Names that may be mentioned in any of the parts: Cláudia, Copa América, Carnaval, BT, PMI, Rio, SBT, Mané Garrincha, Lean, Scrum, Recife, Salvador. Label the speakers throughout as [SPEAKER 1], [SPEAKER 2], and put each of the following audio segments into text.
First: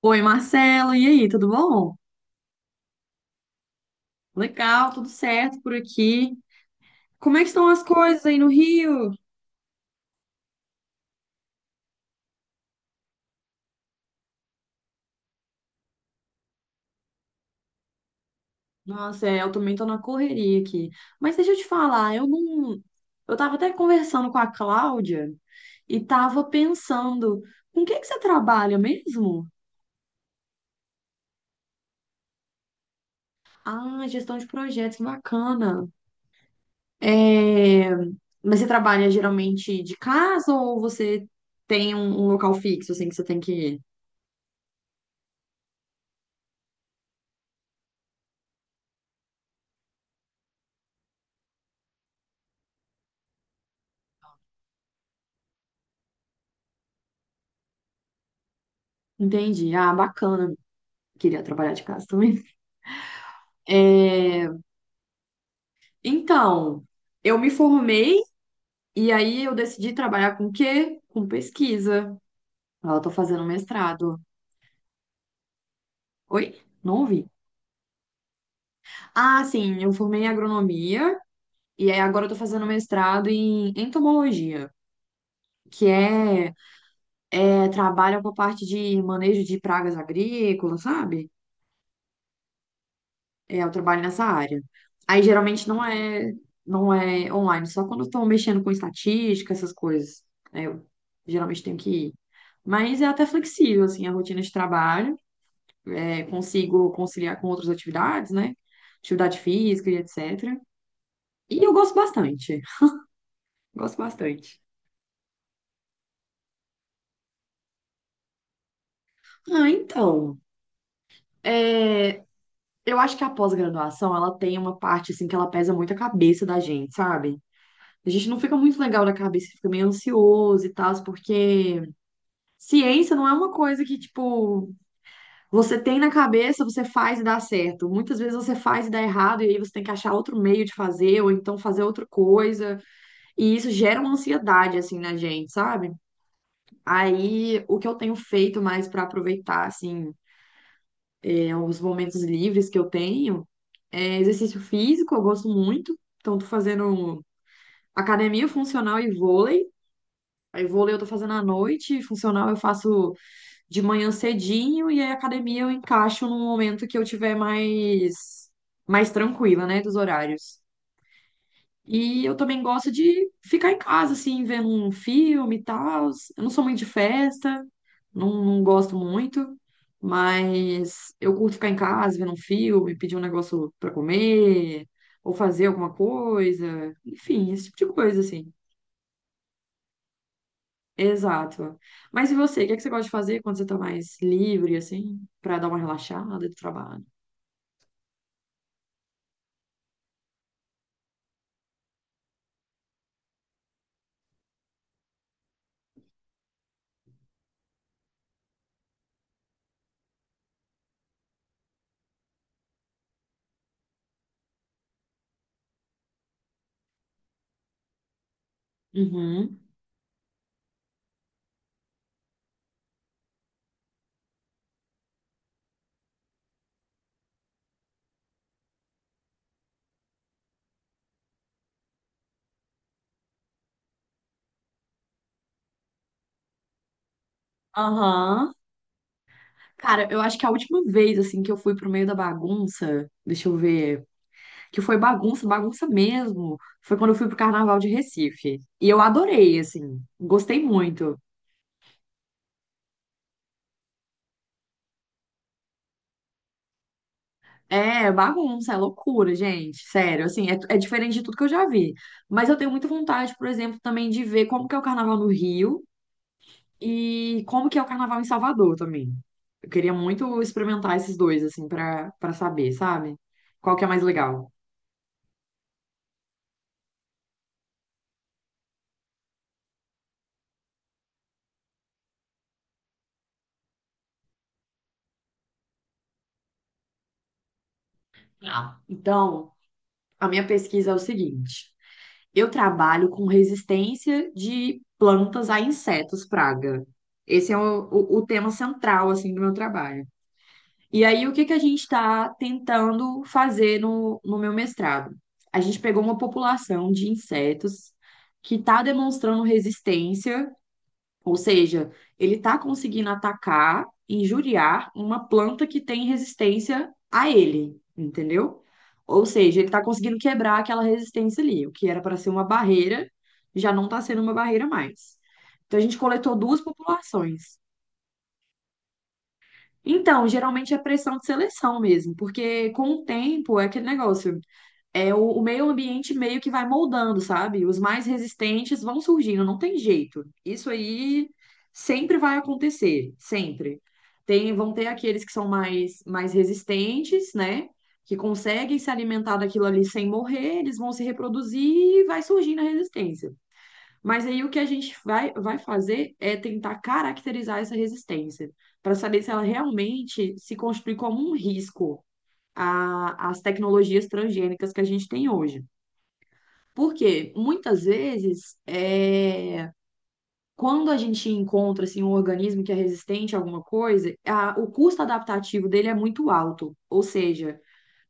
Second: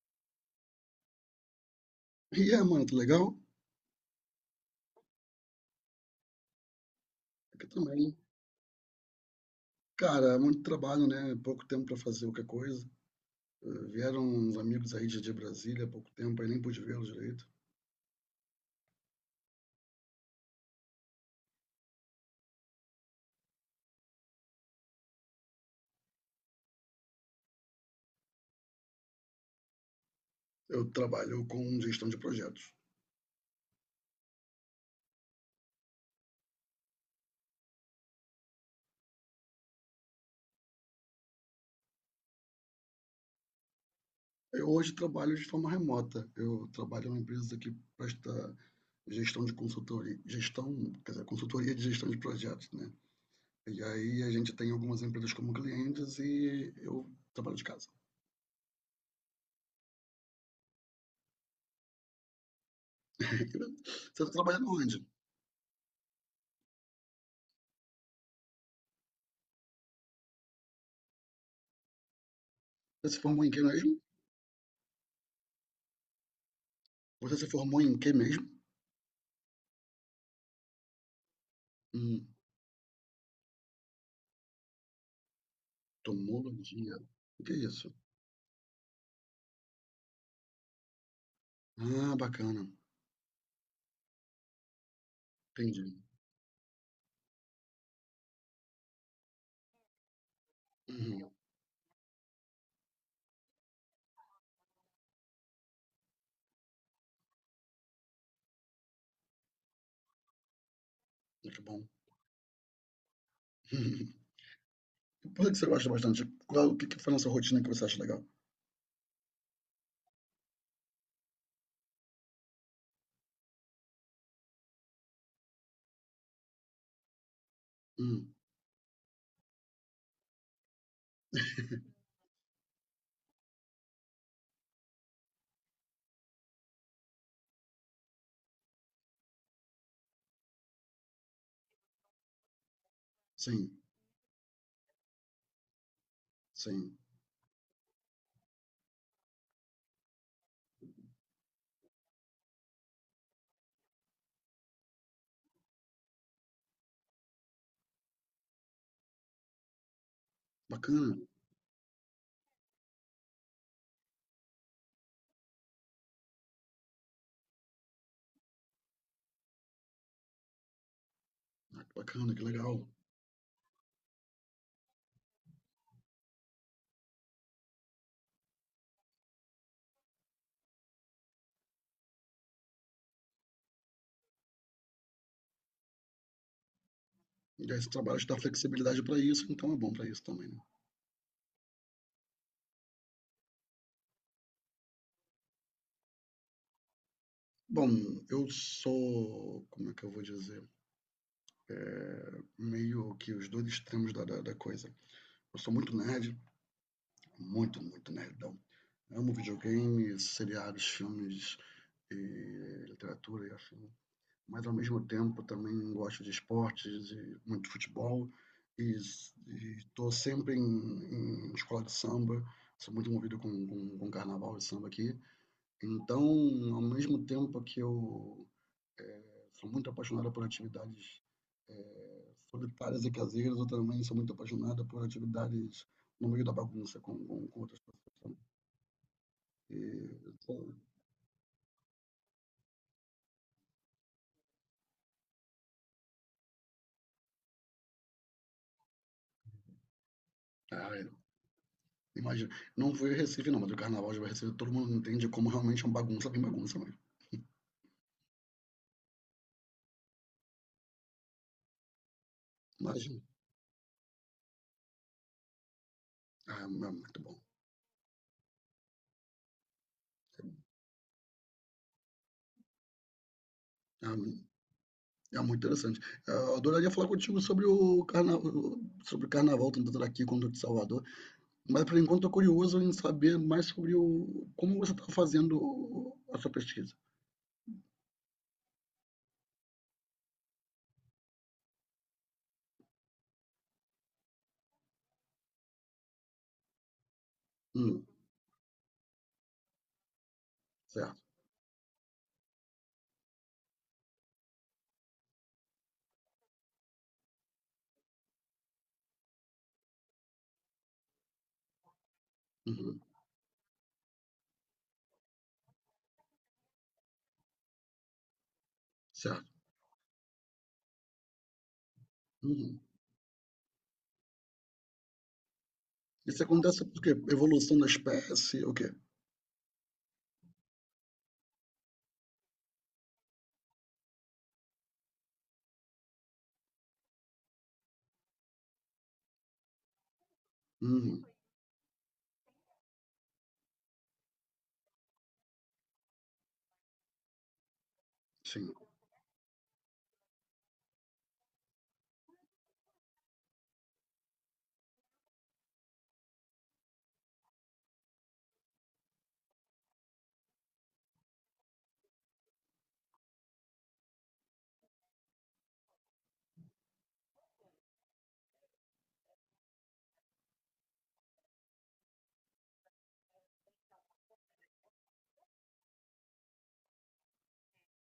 [SPEAKER 1] Oi, Marcelo, e aí, tudo bom?
[SPEAKER 2] E é, mano, tá legal?
[SPEAKER 1] Legal, tudo certo por aqui. Como é que
[SPEAKER 2] Aqui
[SPEAKER 1] estão as
[SPEAKER 2] também.
[SPEAKER 1] coisas aí no Rio?
[SPEAKER 2] Cara, é muito trabalho, né? Pouco tempo pra fazer qualquer coisa. Vieram uns amigos aí de Brasília há pouco tempo, aí nem pude vê-los direito.
[SPEAKER 1] Nossa, é, eu também tô na correria aqui. Mas deixa eu te falar, eu não. Eu tava até conversando com a Cláudia e tava pensando, com o que que você trabalha mesmo?
[SPEAKER 2] Eu trabalho com gestão de projetos.
[SPEAKER 1] Ah, gestão de projetos, que bacana. É, mas você trabalha geralmente de casa ou você tem um local fixo, assim, que você tem que ir?
[SPEAKER 2] Eu hoje trabalho de forma remota. Eu trabalho em uma empresa que presta gestão de consultoria, quer dizer, consultoria de gestão de projetos, né? E aí a gente tem algumas empresas como clientes e eu trabalho de casa.
[SPEAKER 1] Entendi. Ah, bacana. Queria trabalhar de casa também.
[SPEAKER 2] Você está
[SPEAKER 1] É,
[SPEAKER 2] trabalhando onde?
[SPEAKER 1] então, eu me formei e aí eu decidi trabalhar com o quê? Com pesquisa. Eu tô
[SPEAKER 2] Você se
[SPEAKER 1] fazendo
[SPEAKER 2] formou em que mesmo?
[SPEAKER 1] mestrado. Oi? Não ouvi.
[SPEAKER 2] Você se formou em que mesmo?
[SPEAKER 1] Ah, sim, eu formei em agronomia e aí agora
[SPEAKER 2] Hum.
[SPEAKER 1] eu tô fazendo mestrado em entomologia, que é,
[SPEAKER 2] tomologia. O que é
[SPEAKER 1] é
[SPEAKER 2] isso?
[SPEAKER 1] trabalha com a parte de manejo de pragas agrícolas, sabe?
[SPEAKER 2] Ah, bacana.
[SPEAKER 1] É, eu trabalho nessa área. Aí geralmente não
[SPEAKER 2] Entendi.
[SPEAKER 1] é, não é online, só quando estão mexendo com estatística, essas coisas. Aí eu
[SPEAKER 2] Uhum.
[SPEAKER 1] geralmente tenho que ir. Mas é até flexível, assim, a rotina de trabalho. É, consigo conciliar com outras atividades, né? Atividade física e etc.
[SPEAKER 2] Muito
[SPEAKER 1] E eu
[SPEAKER 2] bom.
[SPEAKER 1] gosto bastante. Gosto bastante.
[SPEAKER 2] E por que você gosta bastante? O que que foi nessa rotina que você acha legal?
[SPEAKER 1] Ah, então. É, eu acho que a pós-graduação, ela tem uma parte, assim, que ela pesa muito a cabeça da gente, sabe? A gente
[SPEAKER 2] Hum,
[SPEAKER 1] não fica muito legal da cabeça, fica meio ansioso e tal, porque ciência não é uma coisa que, tipo, você tem na cabeça, você faz e dá certo. Muitas vezes você faz e dá errado, e aí você tem que achar outro meio de fazer, ou então fazer outra coisa. E isso
[SPEAKER 2] sim,
[SPEAKER 1] gera uma ansiedade, assim, na gente, sabe?
[SPEAKER 2] sim.
[SPEAKER 1] Aí, o que eu tenho feito mais pra aproveitar, assim, é, os momentos livres que eu tenho, é exercício físico, eu gosto muito. Então, tô fazendo academia funcional e vôlei. Aí, vôlei eu tô
[SPEAKER 2] Bacana,
[SPEAKER 1] fazendo à noite, funcional eu faço de manhã cedinho e aí a academia eu encaixo num momento que eu tiver mais tranquila, né, dos horários. E
[SPEAKER 2] bacana,
[SPEAKER 1] eu
[SPEAKER 2] que
[SPEAKER 1] também
[SPEAKER 2] legal.
[SPEAKER 1] gosto de ficar em casa, assim, vendo um filme e tal. Eu não sou muito de festa, não, não gosto muito, mas eu curto ficar em casa, vendo um filme, pedir um negócio para comer, ou fazer alguma coisa, enfim, esse
[SPEAKER 2] E
[SPEAKER 1] tipo
[SPEAKER 2] aí
[SPEAKER 1] de
[SPEAKER 2] esse trabalho
[SPEAKER 1] coisa,
[SPEAKER 2] te dá
[SPEAKER 1] assim.
[SPEAKER 2] flexibilidade para isso, então é bom para isso também, né?
[SPEAKER 1] Exato. Mas e você, o que é que você gosta de fazer quando você tá mais livre, assim, pra dar uma relaxada do trabalho?
[SPEAKER 2] Bom, eu sou, como é que eu vou dizer? Meio que os dois extremos da coisa. Eu sou muito nerd, muito, muito nerdão. Amo videogames seriados, filmes, e literatura e afim. Mas ao mesmo tempo também gosto de esportes e muito futebol e
[SPEAKER 1] Uhum.
[SPEAKER 2] estou sempre em escola de samba, sou muito movido com carnaval e samba aqui. Então, ao mesmo tempo que eu sou muito apaixonado por atividades solitárias e caseiras, eu também sou muito apaixonado por atividades no meio da bagunça com outras pessoas também.
[SPEAKER 1] Aham.
[SPEAKER 2] E,
[SPEAKER 1] Cara, eu acho que a
[SPEAKER 2] pô,
[SPEAKER 1] última vez, assim, que eu fui pro meio da bagunça, deixa eu ver, que foi bagunça, bagunça mesmo, foi quando eu fui pro Carnaval de Recife. E eu adorei, assim, gostei
[SPEAKER 2] é,
[SPEAKER 1] muito.
[SPEAKER 2] imagina, não foi Recife não, mas o carnaval de Recife todo mundo entende como realmente é uma bagunça bem bagunça mesmo.
[SPEAKER 1] É bagunça, é loucura, gente, sério, assim, é diferente de tudo que eu já vi. Mas eu tenho muita
[SPEAKER 2] Imagina.
[SPEAKER 1] vontade, por exemplo, também de ver como que é o Carnaval no Rio,
[SPEAKER 2] Ah, muito bom.
[SPEAKER 1] e como que é o carnaval em Salvador também? Eu queria muito experimentar esses dois, assim, para saber, sabe? Qual que é mais
[SPEAKER 2] Ah,
[SPEAKER 1] legal?
[SPEAKER 2] é muito interessante. É, eu adoraria falar contigo sobre o carnaval, tanto daqui quanto de Salvador, mas por enquanto estou curioso em saber mais sobre como você está fazendo a sua pesquisa.
[SPEAKER 1] Ah. Então, a minha pesquisa é o seguinte: eu trabalho com resistência de plantas a insetos praga. Esse é o,
[SPEAKER 2] Hum,
[SPEAKER 1] o, o tema central, assim, do meu trabalho. E
[SPEAKER 2] certo.
[SPEAKER 1] aí, o que que a gente está tentando fazer no meu mestrado? A gente pegou uma população de insetos que está demonstrando resistência. Ou seja, ele está
[SPEAKER 2] Uhum,
[SPEAKER 1] conseguindo atacar, injuriar uma planta que tem resistência a ele, entendeu? Ou
[SPEAKER 2] certo.
[SPEAKER 1] seja, ele está conseguindo quebrar aquela resistência ali, o que era para ser uma
[SPEAKER 2] Uhum.
[SPEAKER 1] barreira, já não está sendo uma barreira mais. Então a gente coletou
[SPEAKER 2] Isso
[SPEAKER 1] duas
[SPEAKER 2] acontece por quê?
[SPEAKER 1] populações.
[SPEAKER 2] Evolução da espécie, o quê?
[SPEAKER 1] Então, geralmente é pressão de seleção mesmo, porque com o tempo é aquele negócio, é o meio ambiente meio que vai moldando, sabe? Os mais resistentes vão surgindo, não tem jeito. Isso
[SPEAKER 2] Uhum,
[SPEAKER 1] aí sempre vai acontecer, sempre. Tem, vão ter aqueles que são mais, mais resistentes, né? Que
[SPEAKER 2] sim.
[SPEAKER 1] conseguem se alimentar daquilo ali sem morrer, eles vão se reproduzir e vai surgindo a resistência. Mas aí o que a gente vai fazer é tentar caracterizar essa resistência, para saber se ela realmente se constitui como um risco as tecnologias transgênicas que a gente tem hoje. Porque muitas vezes, é, quando a gente encontra assim, um organismo que é resistente a alguma coisa, o custo adaptativo dele é muito alto. Ou seja,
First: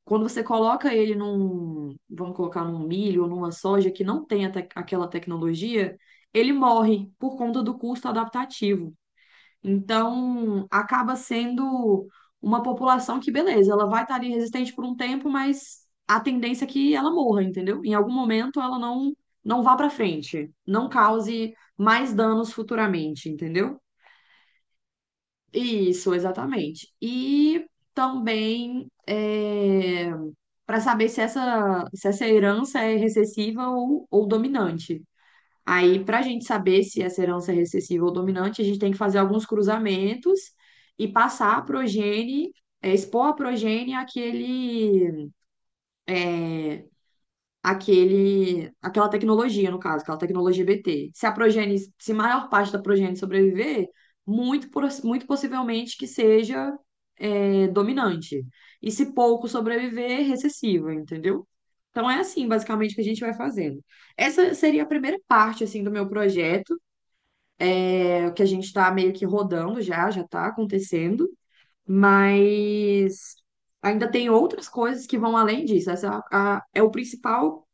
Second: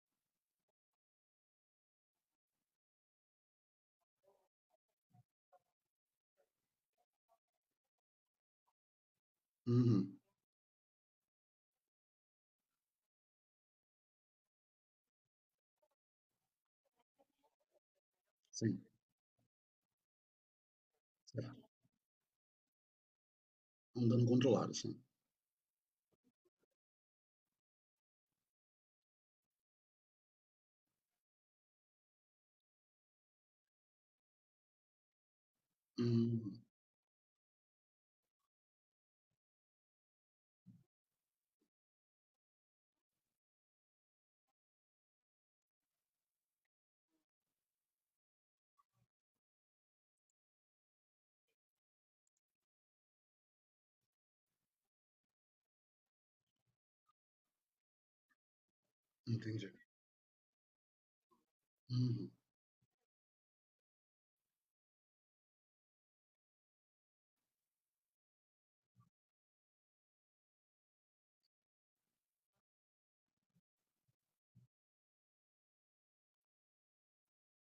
[SPEAKER 1] quando você coloca ele num, vamos colocar num milho ou numa soja que não tem a aquela tecnologia, ele morre por conta do custo adaptativo.
[SPEAKER 2] Uhum,
[SPEAKER 1] Então, acaba sendo uma população que, beleza, ela vai estar ali resistente por um tempo, mas a tendência é que ela morra, entendeu? Em algum momento ela
[SPEAKER 2] sim.
[SPEAKER 1] não não vá para frente, não cause
[SPEAKER 2] Certo.
[SPEAKER 1] mais danos futuramente, entendeu?
[SPEAKER 2] Um dano controlado, sim.
[SPEAKER 1] Isso, exatamente. E também para saber se essa, herança é recessiva ou dominante. Aí, para a gente
[SPEAKER 2] Uhum,
[SPEAKER 1] saber se essa herança é recessiva ou dominante, a gente tem que fazer alguns cruzamentos e passar a progenie, é, expor a progenie àquela tecnologia, no caso, aquela tecnologia BT. Se a progenie, se a maior parte da progenie sobreviver, muito possivelmente que seja, é, dominante. E se pouco
[SPEAKER 2] entendi.
[SPEAKER 1] sobreviver, recessiva, entendeu? Então é
[SPEAKER 2] Uhum,
[SPEAKER 1] assim, basicamente, que a gente vai fazendo. Essa seria a primeira parte, assim, do meu projeto. É o que a gente está meio que rodando já, já está acontecendo, mas ainda tem outras coisas que vão além disso. Essa é, é o principal,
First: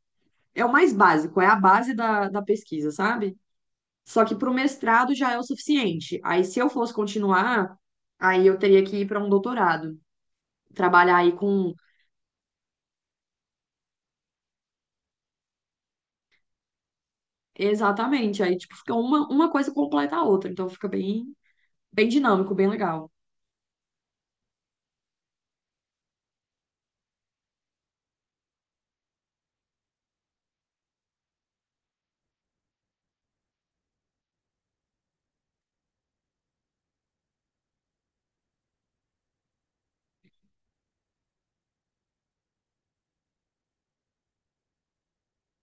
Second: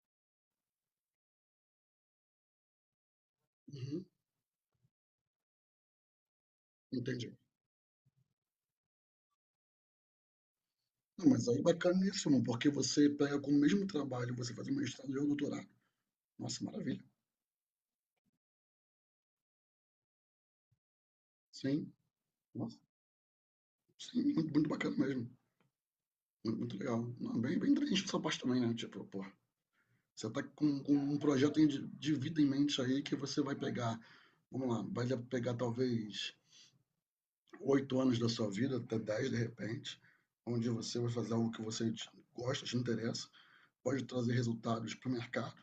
[SPEAKER 1] é o mais básico, é a base da pesquisa, sabe?
[SPEAKER 2] uhum,
[SPEAKER 1] Só que para o mestrado já é o suficiente. Aí, se eu fosse
[SPEAKER 2] entendi.
[SPEAKER 1] continuar, aí eu teria que ir para um doutorado, trabalhar
[SPEAKER 2] Não,
[SPEAKER 1] aí
[SPEAKER 2] mas aí
[SPEAKER 1] com.
[SPEAKER 2] bacaníssimo, porque você pega com o mesmo trabalho, você faz um mestrado e um doutorado. Nossa, maravilha.
[SPEAKER 1] Exatamente, aí tipo, fica uma, coisa completa a outra, então fica bem,
[SPEAKER 2] Sim,
[SPEAKER 1] bem dinâmico, bem
[SPEAKER 2] nossa,
[SPEAKER 1] legal.
[SPEAKER 2] sim, muito, muito bacana mesmo. Muito, muito legal. Não, bem, bem inteligente essa parte também, né? Tipo, pô, você tá com um projeto de vida em mente aí que você vai pegar, vamos lá, vai pegar talvez 8 anos da sua vida, até 10 de repente, onde você vai fazer algo que você gosta, te interessa, pode trazer resultados para o mercado.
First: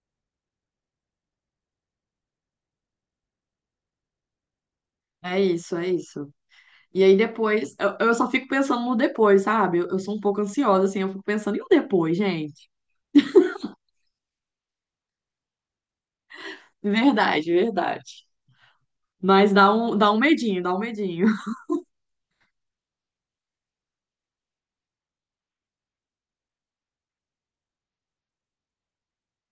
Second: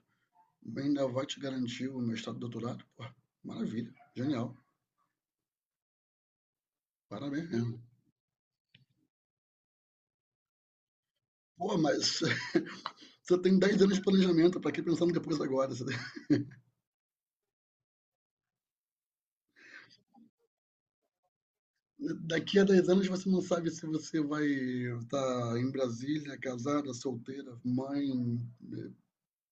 [SPEAKER 2] Ainda vai te garantir o mestrado e doutorado? Porra, maravilha, genial,
[SPEAKER 1] É isso, é isso. E aí
[SPEAKER 2] parabéns
[SPEAKER 1] depois,
[SPEAKER 2] mesmo.
[SPEAKER 1] eu só fico pensando no depois, sabe? Eu sou um pouco ansiosa, assim, eu fico pensando, e o
[SPEAKER 2] Pô,
[SPEAKER 1] depois,
[SPEAKER 2] mas
[SPEAKER 1] gente?
[SPEAKER 2] você tem 10 anos de planejamento, para que pensando depois agora? Você tem-
[SPEAKER 1] Verdade, verdade. Mas dá um medinho, dá um medinho.
[SPEAKER 2] Daqui a 10 anos você não sabe se você vai estar em Brasília, casada, solteira, mãe, eh,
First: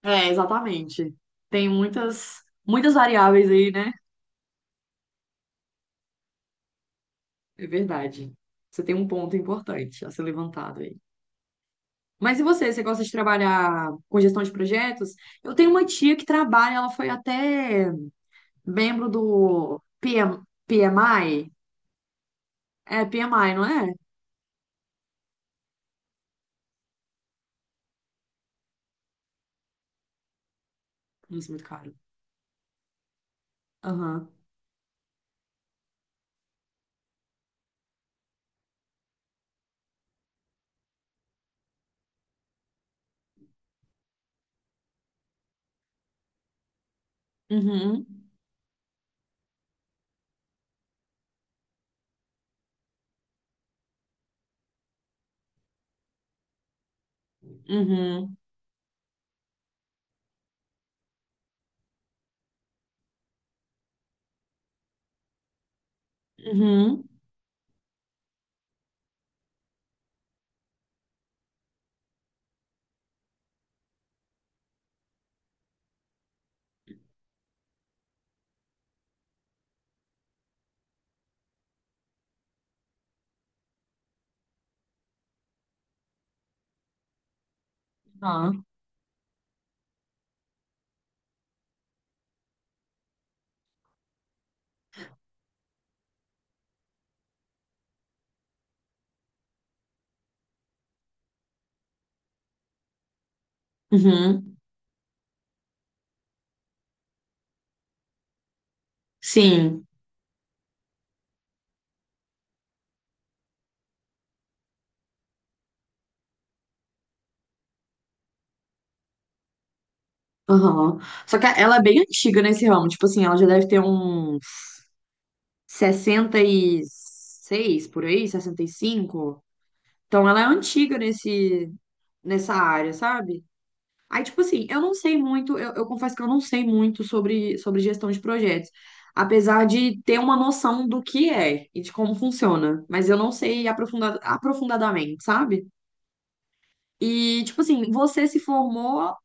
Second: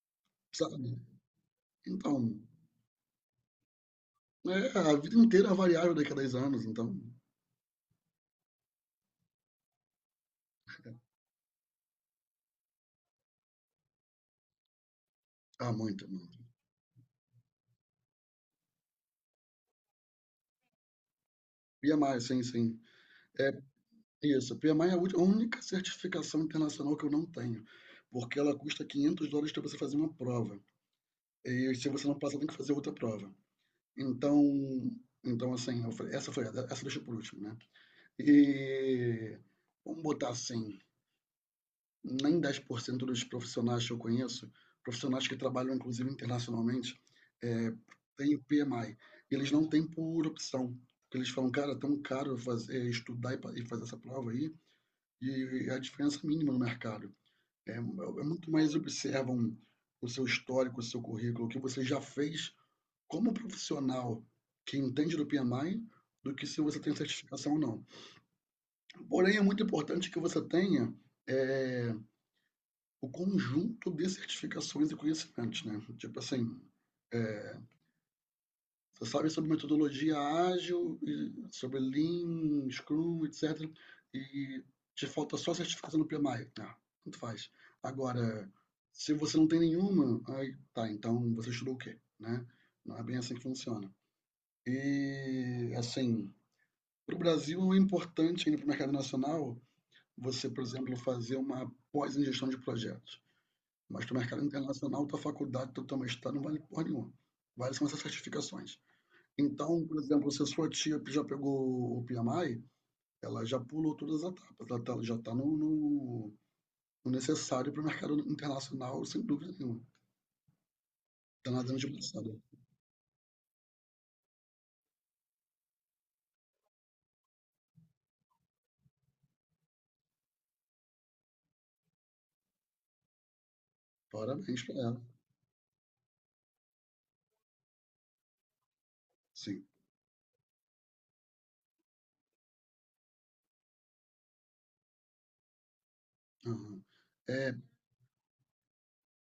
[SPEAKER 1] É,
[SPEAKER 2] sabe?
[SPEAKER 1] exatamente. Tem
[SPEAKER 2] Então,
[SPEAKER 1] muitas, muitas variáveis aí, né?
[SPEAKER 2] a vida inteira é variável daqui a 10 anos, então.
[SPEAKER 1] É verdade. Você tem um ponto importante a ser levantado aí. Mas e você? Você gosta de trabalhar com gestão de projetos? Eu tenho
[SPEAKER 2] Ah,
[SPEAKER 1] uma
[SPEAKER 2] muito,
[SPEAKER 1] tia que
[SPEAKER 2] muito.
[SPEAKER 1] trabalha, ela foi até membro do PMI.
[SPEAKER 2] PMI, sim, sim.
[SPEAKER 1] É, p m
[SPEAKER 2] É
[SPEAKER 1] i não é?
[SPEAKER 2] isso. PMI é a única certificação internacional que eu não tenho, porque ela custa 500 dólares para você fazer uma prova.
[SPEAKER 1] Nossa, muito
[SPEAKER 2] E se
[SPEAKER 1] caro.
[SPEAKER 2] você não passa, tem que fazer outra prova.
[SPEAKER 1] Aham.
[SPEAKER 2] Então, assim, eu falei, essa deixa por último, né? E vamos botar assim, nem 10% dos profissionais que eu conheço, profissionais que trabalham inclusive internacionalmente, é,
[SPEAKER 1] Uhum,
[SPEAKER 2] têm PMI. E eles não têm por opção. Eles falam, cara, é tão caro fazer, estudar e fazer essa prova aí, e a diferença é mínima no mercado. É,
[SPEAKER 1] uhum,
[SPEAKER 2] muito mais observam o seu histórico, o seu currículo, o que você já fez, como profissional que entende do PMI do que se você tem
[SPEAKER 1] uhum,
[SPEAKER 2] certificação ou não. Porém, é muito importante que você tenha é, o conjunto de certificações e conhecimentos, né? Tipo assim, você sabe sobre metodologia ágil, sobre Lean, Scrum, etc. E te falta só a certificação no PMI. Ah, tanto faz. Agora,
[SPEAKER 1] ah,
[SPEAKER 2] se você não tem nenhuma, aí tá, então você estudou o quê, né? Não é bem assim que funciona. E, assim, para o Brasil, não é importante ainda para o mercado nacional você, por exemplo, fazer uma pós em gestão de projetos. Mas para o mercado
[SPEAKER 1] uhum,
[SPEAKER 2] internacional, tua faculdade, teu mestrado não vale porra nenhuma. Vale são essas certificações. Então,
[SPEAKER 1] sim,
[SPEAKER 2] por exemplo, se a sua tia já pegou o PMI, ela já pulou todas as etapas. Ela já está no necessário para o mercado internacional, sem dúvida nenhuma.
[SPEAKER 1] aham. Só que
[SPEAKER 2] Está
[SPEAKER 1] ela
[SPEAKER 2] nadando
[SPEAKER 1] é
[SPEAKER 2] de
[SPEAKER 1] bem
[SPEAKER 2] braçada.
[SPEAKER 1] antiga nesse ramo, tipo assim, ela já deve ter uns 66 por aí, 65. Então ela é antiga nesse, nessa área, sabe? Aí, tipo
[SPEAKER 2] Parabéns
[SPEAKER 1] assim, eu
[SPEAKER 2] para
[SPEAKER 1] não
[SPEAKER 2] ela.
[SPEAKER 1] sei muito, eu confesso que eu não sei muito sobre gestão de projetos,
[SPEAKER 2] Sim.
[SPEAKER 1] apesar de ter uma noção do que é e de como funciona, mas eu não sei aprofundadamente, sabe?
[SPEAKER 2] Aham.
[SPEAKER 1] E,
[SPEAKER 2] É,
[SPEAKER 1] tipo assim, você se formou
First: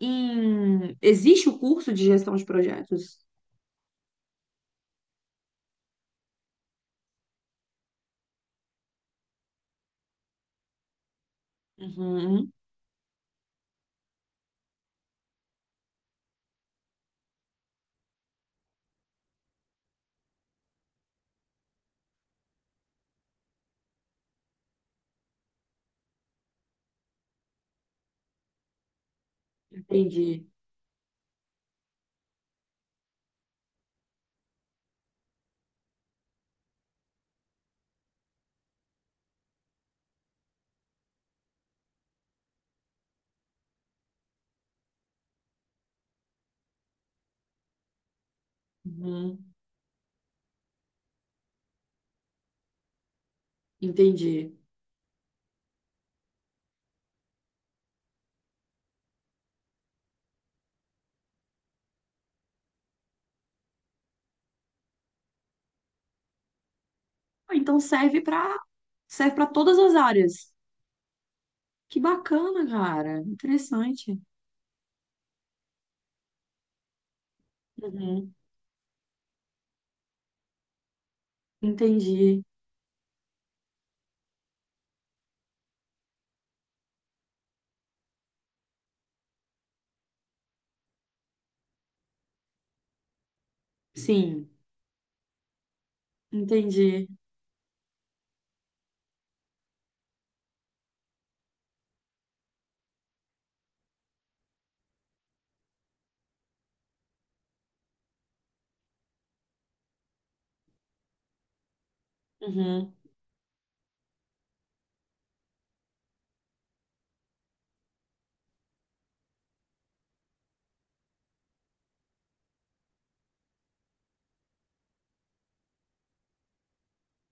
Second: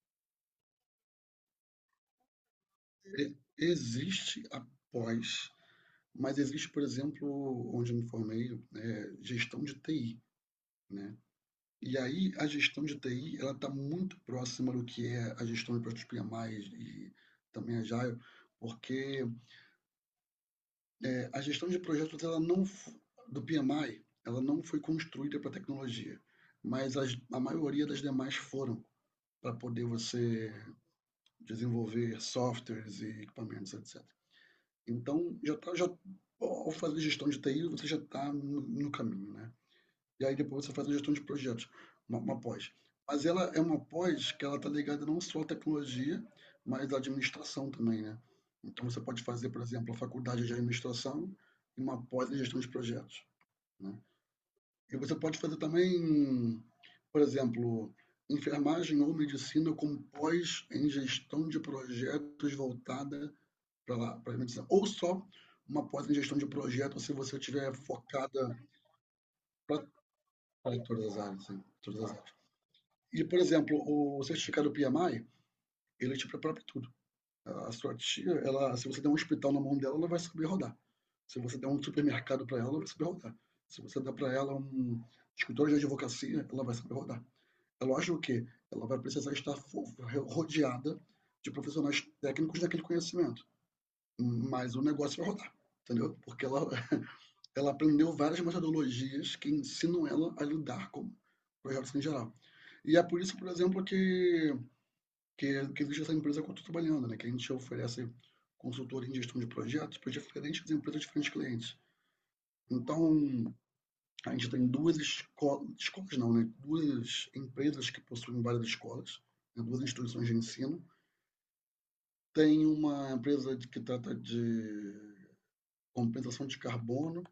[SPEAKER 1] em. Existe o curso de gestão de projetos?
[SPEAKER 2] existe a pós. Mas existe, por exemplo, onde eu me formei, gestão de TI, né? E aí a
[SPEAKER 1] Uhum,
[SPEAKER 2] gestão de TI, ela está muito próxima do que é a gestão de projetos PMI e também a Agile, porque a gestão de projetos ela não f- do PMI, ela não foi construída para tecnologia, mas a maioria das demais foram para poder
[SPEAKER 1] entendi.
[SPEAKER 2] você desenvolver softwares e equipamentos, etc. Então, ao fazer gestão de TI, você já está no caminho, né? E aí depois você faz a gestão de projetos, uma pós. Mas ela é uma pós que ela está ligada não só à tecnologia, mas à administração também, né? Então você pode fazer,
[SPEAKER 1] Uhum,
[SPEAKER 2] por exemplo, a faculdade de administração e uma pós em gestão de projetos, né?
[SPEAKER 1] entendi.
[SPEAKER 2] E você pode fazer também, por exemplo, enfermagem ou medicina com pós em gestão de projetos voltada para lá, para medicina, ou só uma pós em gestão de projetos se você
[SPEAKER 1] Ah,
[SPEAKER 2] tiver
[SPEAKER 1] então serve para
[SPEAKER 2] focada
[SPEAKER 1] serve para todas
[SPEAKER 2] para
[SPEAKER 1] as áreas.
[SPEAKER 2] todas as áreas, sim,
[SPEAKER 1] Que
[SPEAKER 2] todas as áreas.
[SPEAKER 1] bacana, cara.
[SPEAKER 2] E, por exemplo,
[SPEAKER 1] Interessante.
[SPEAKER 2] o certificado PMI, ele te prepara para tudo. A sua tia,
[SPEAKER 1] Uhum,
[SPEAKER 2] ela, se você der um hospital na mão dela, ela vai saber rodar. Se você der um
[SPEAKER 1] entendi.
[SPEAKER 2] supermercado para ela, ela vai saber rodar. Se você der para ela um escritório de advocacia, ela vai saber rodar. É lógico que ela vai precisar estar rodeada de profissionais técnicos daquele conhecimento.
[SPEAKER 1] Sim,
[SPEAKER 2] Mas o negócio vai rodar, entendeu? Porque ela,
[SPEAKER 1] entendi.
[SPEAKER 2] ela aprendeu várias metodologias que ensinam ela a lidar com projetos em geral. E é por isso, por exemplo, que, existe essa empresa que eu estou trabalhando, né? Que a gente oferece consultoria em gestão de projetos para diferentes empresas, diferentes clientes.
[SPEAKER 1] Uhum,
[SPEAKER 2] Então, a gente tem duas escolas, escolas não, né? Duas empresas que possuem várias escolas, né? Duas instituições de ensino. Tem uma empresa que trata de compensação de carbono,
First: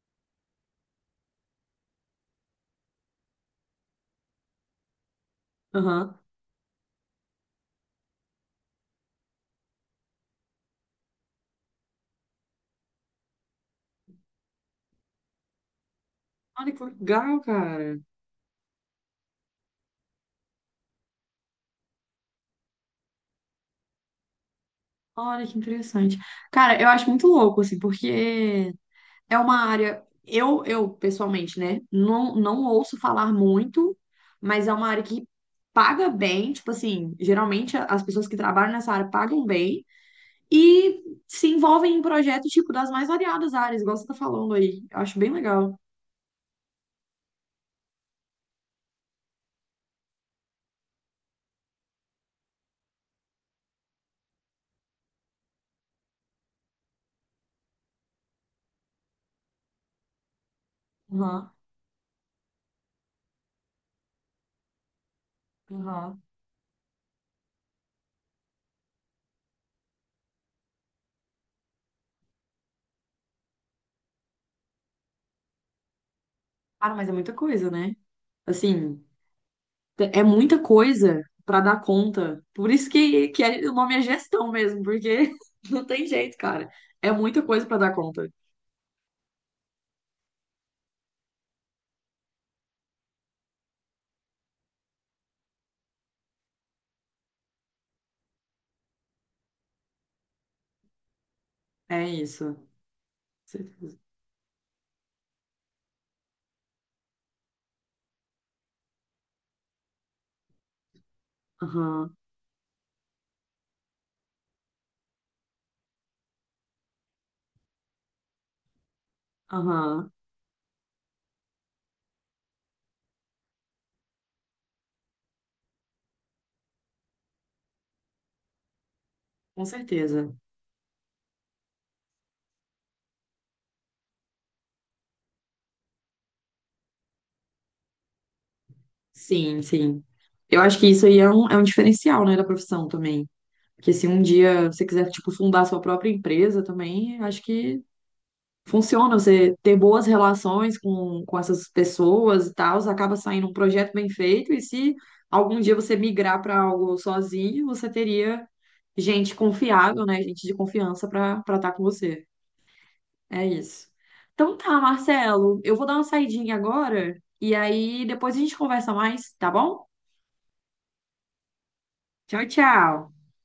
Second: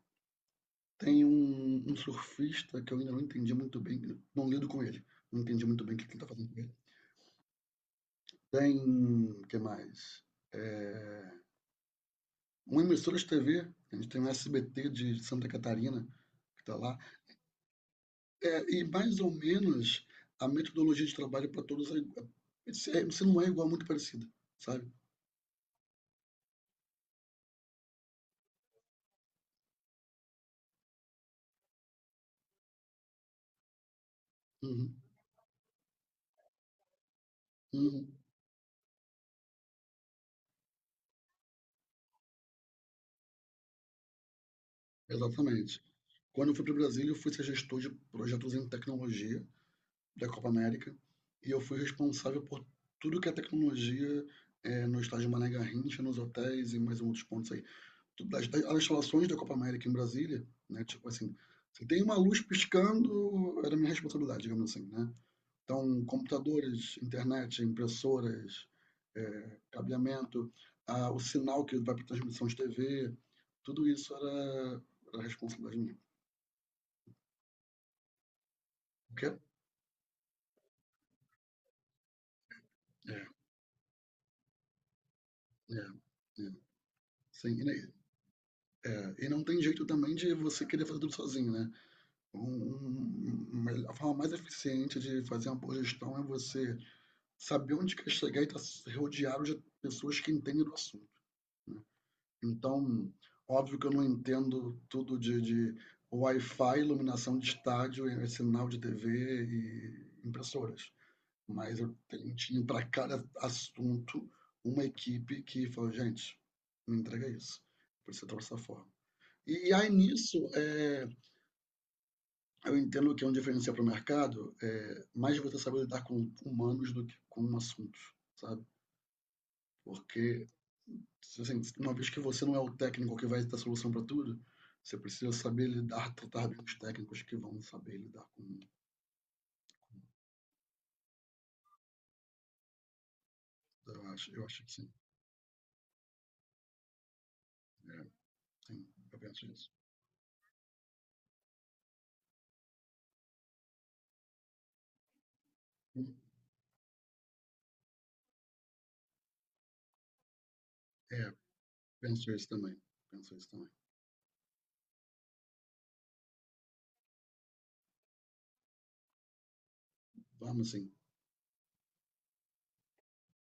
[SPEAKER 2] tem um surfista que eu ainda não entendi muito bem, não lido com ele, não entendi muito bem o que ele
[SPEAKER 1] uhum.
[SPEAKER 2] está fazendo com ele. Tem, o que mais? É, uma emissora de TV, a gente tem o SBT de Santa Catarina, que
[SPEAKER 1] Olha
[SPEAKER 2] está
[SPEAKER 1] que
[SPEAKER 2] lá,
[SPEAKER 1] legal, cara.
[SPEAKER 2] e mais ou menos a metodologia de trabalho para todos se não é igual, é muito parecida, sabe?
[SPEAKER 1] Olha que interessante. Cara, eu acho muito louco, assim, porque é uma área, eu pessoalmente, né, não, não ouço falar muito, mas é uma
[SPEAKER 2] Uhum,
[SPEAKER 1] área que paga bem, tipo assim, geralmente as
[SPEAKER 2] uhum,
[SPEAKER 1] pessoas que trabalham nessa área pagam bem e se envolvem em projetos, tipo, das mais variadas áreas, igual você tá falando aí. Eu acho bem legal.
[SPEAKER 2] exatamente. Quando eu fui para o Brasil, eu fui ser gestor de projetos em tecnologia da Copa América, e eu fui responsável por tudo que é tecnologia no estádio Mané Garrincha, nos hotéis e mais outros pontos aí. das instalações da Copa América em Brasília, né? Tipo assim,
[SPEAKER 1] Aham,
[SPEAKER 2] se tem uma luz piscando, era minha responsabilidade, digamos assim, né? Então,
[SPEAKER 1] aham.
[SPEAKER 2] computadores, internet, impressoras, cabeamento, o sinal que vai para transmissão de TV, tudo isso era responsabilidade minha.
[SPEAKER 1] Cara, mas é muita coisa, né? Assim,
[SPEAKER 2] O quê?
[SPEAKER 1] é muita coisa pra dar conta. Por isso
[SPEAKER 2] É,
[SPEAKER 1] que o nome é gestão mesmo, porque
[SPEAKER 2] é,
[SPEAKER 1] não tem jeito,
[SPEAKER 2] é.
[SPEAKER 1] cara. É muita
[SPEAKER 2] Sim,
[SPEAKER 1] coisa pra dar conta.
[SPEAKER 2] e não tem jeito também de você querer fazer tudo sozinho, né? A forma mais eficiente de fazer uma boa gestão é você saber onde quer chegar e estar rodeado de pessoas que entendem do assunto.
[SPEAKER 1] É isso.
[SPEAKER 2] Então, óbvio que eu não entendo tudo de Wi-Fi, iluminação de estádio, sinal de TV e impressoras. Mas eu
[SPEAKER 1] Aham,
[SPEAKER 2] tinha para cada assunto uma equipe que falou, gente, me entrega isso, precisa trabalhar dessa forma. E aí
[SPEAKER 1] aham,
[SPEAKER 2] nisso, eu entendo que é um diferencial para o mercado, mais você saber lidar com humanos do que com assuntos, sabe?
[SPEAKER 1] com certeza.
[SPEAKER 2] Porque assim, uma vez que você não é o técnico que vai dar solução para tudo, você precisa saber lidar, tratar bem os técnicos que vão saber lidar com.
[SPEAKER 1] Sim, sim. Eu acho que isso aí é um, diferencial, né, da profissão também. Porque se
[SPEAKER 2] Eu
[SPEAKER 1] um
[SPEAKER 2] acho, eu acho
[SPEAKER 1] dia
[SPEAKER 2] que
[SPEAKER 1] você
[SPEAKER 2] sim.
[SPEAKER 1] quiser, tipo, fundar sua própria empresa também, acho que
[SPEAKER 2] É, sim.
[SPEAKER 1] funciona.
[SPEAKER 2] Eu penso
[SPEAKER 1] Você
[SPEAKER 2] isso.
[SPEAKER 1] ter boas relações com essas pessoas e tal, acaba saindo um projeto bem feito. E se algum dia você
[SPEAKER 2] Hum,
[SPEAKER 1] migrar para algo sozinho, você teria gente confiável, né, gente de confiança
[SPEAKER 2] é,
[SPEAKER 1] para estar com você.
[SPEAKER 2] penso isso também. Penso
[SPEAKER 1] É
[SPEAKER 2] isso também.
[SPEAKER 1] isso. Então tá, Marcelo, eu vou dar uma saidinha agora e aí depois a gente conversa mais, tá bom?
[SPEAKER 2] Vamos sim.
[SPEAKER 1] Tchau, tchau.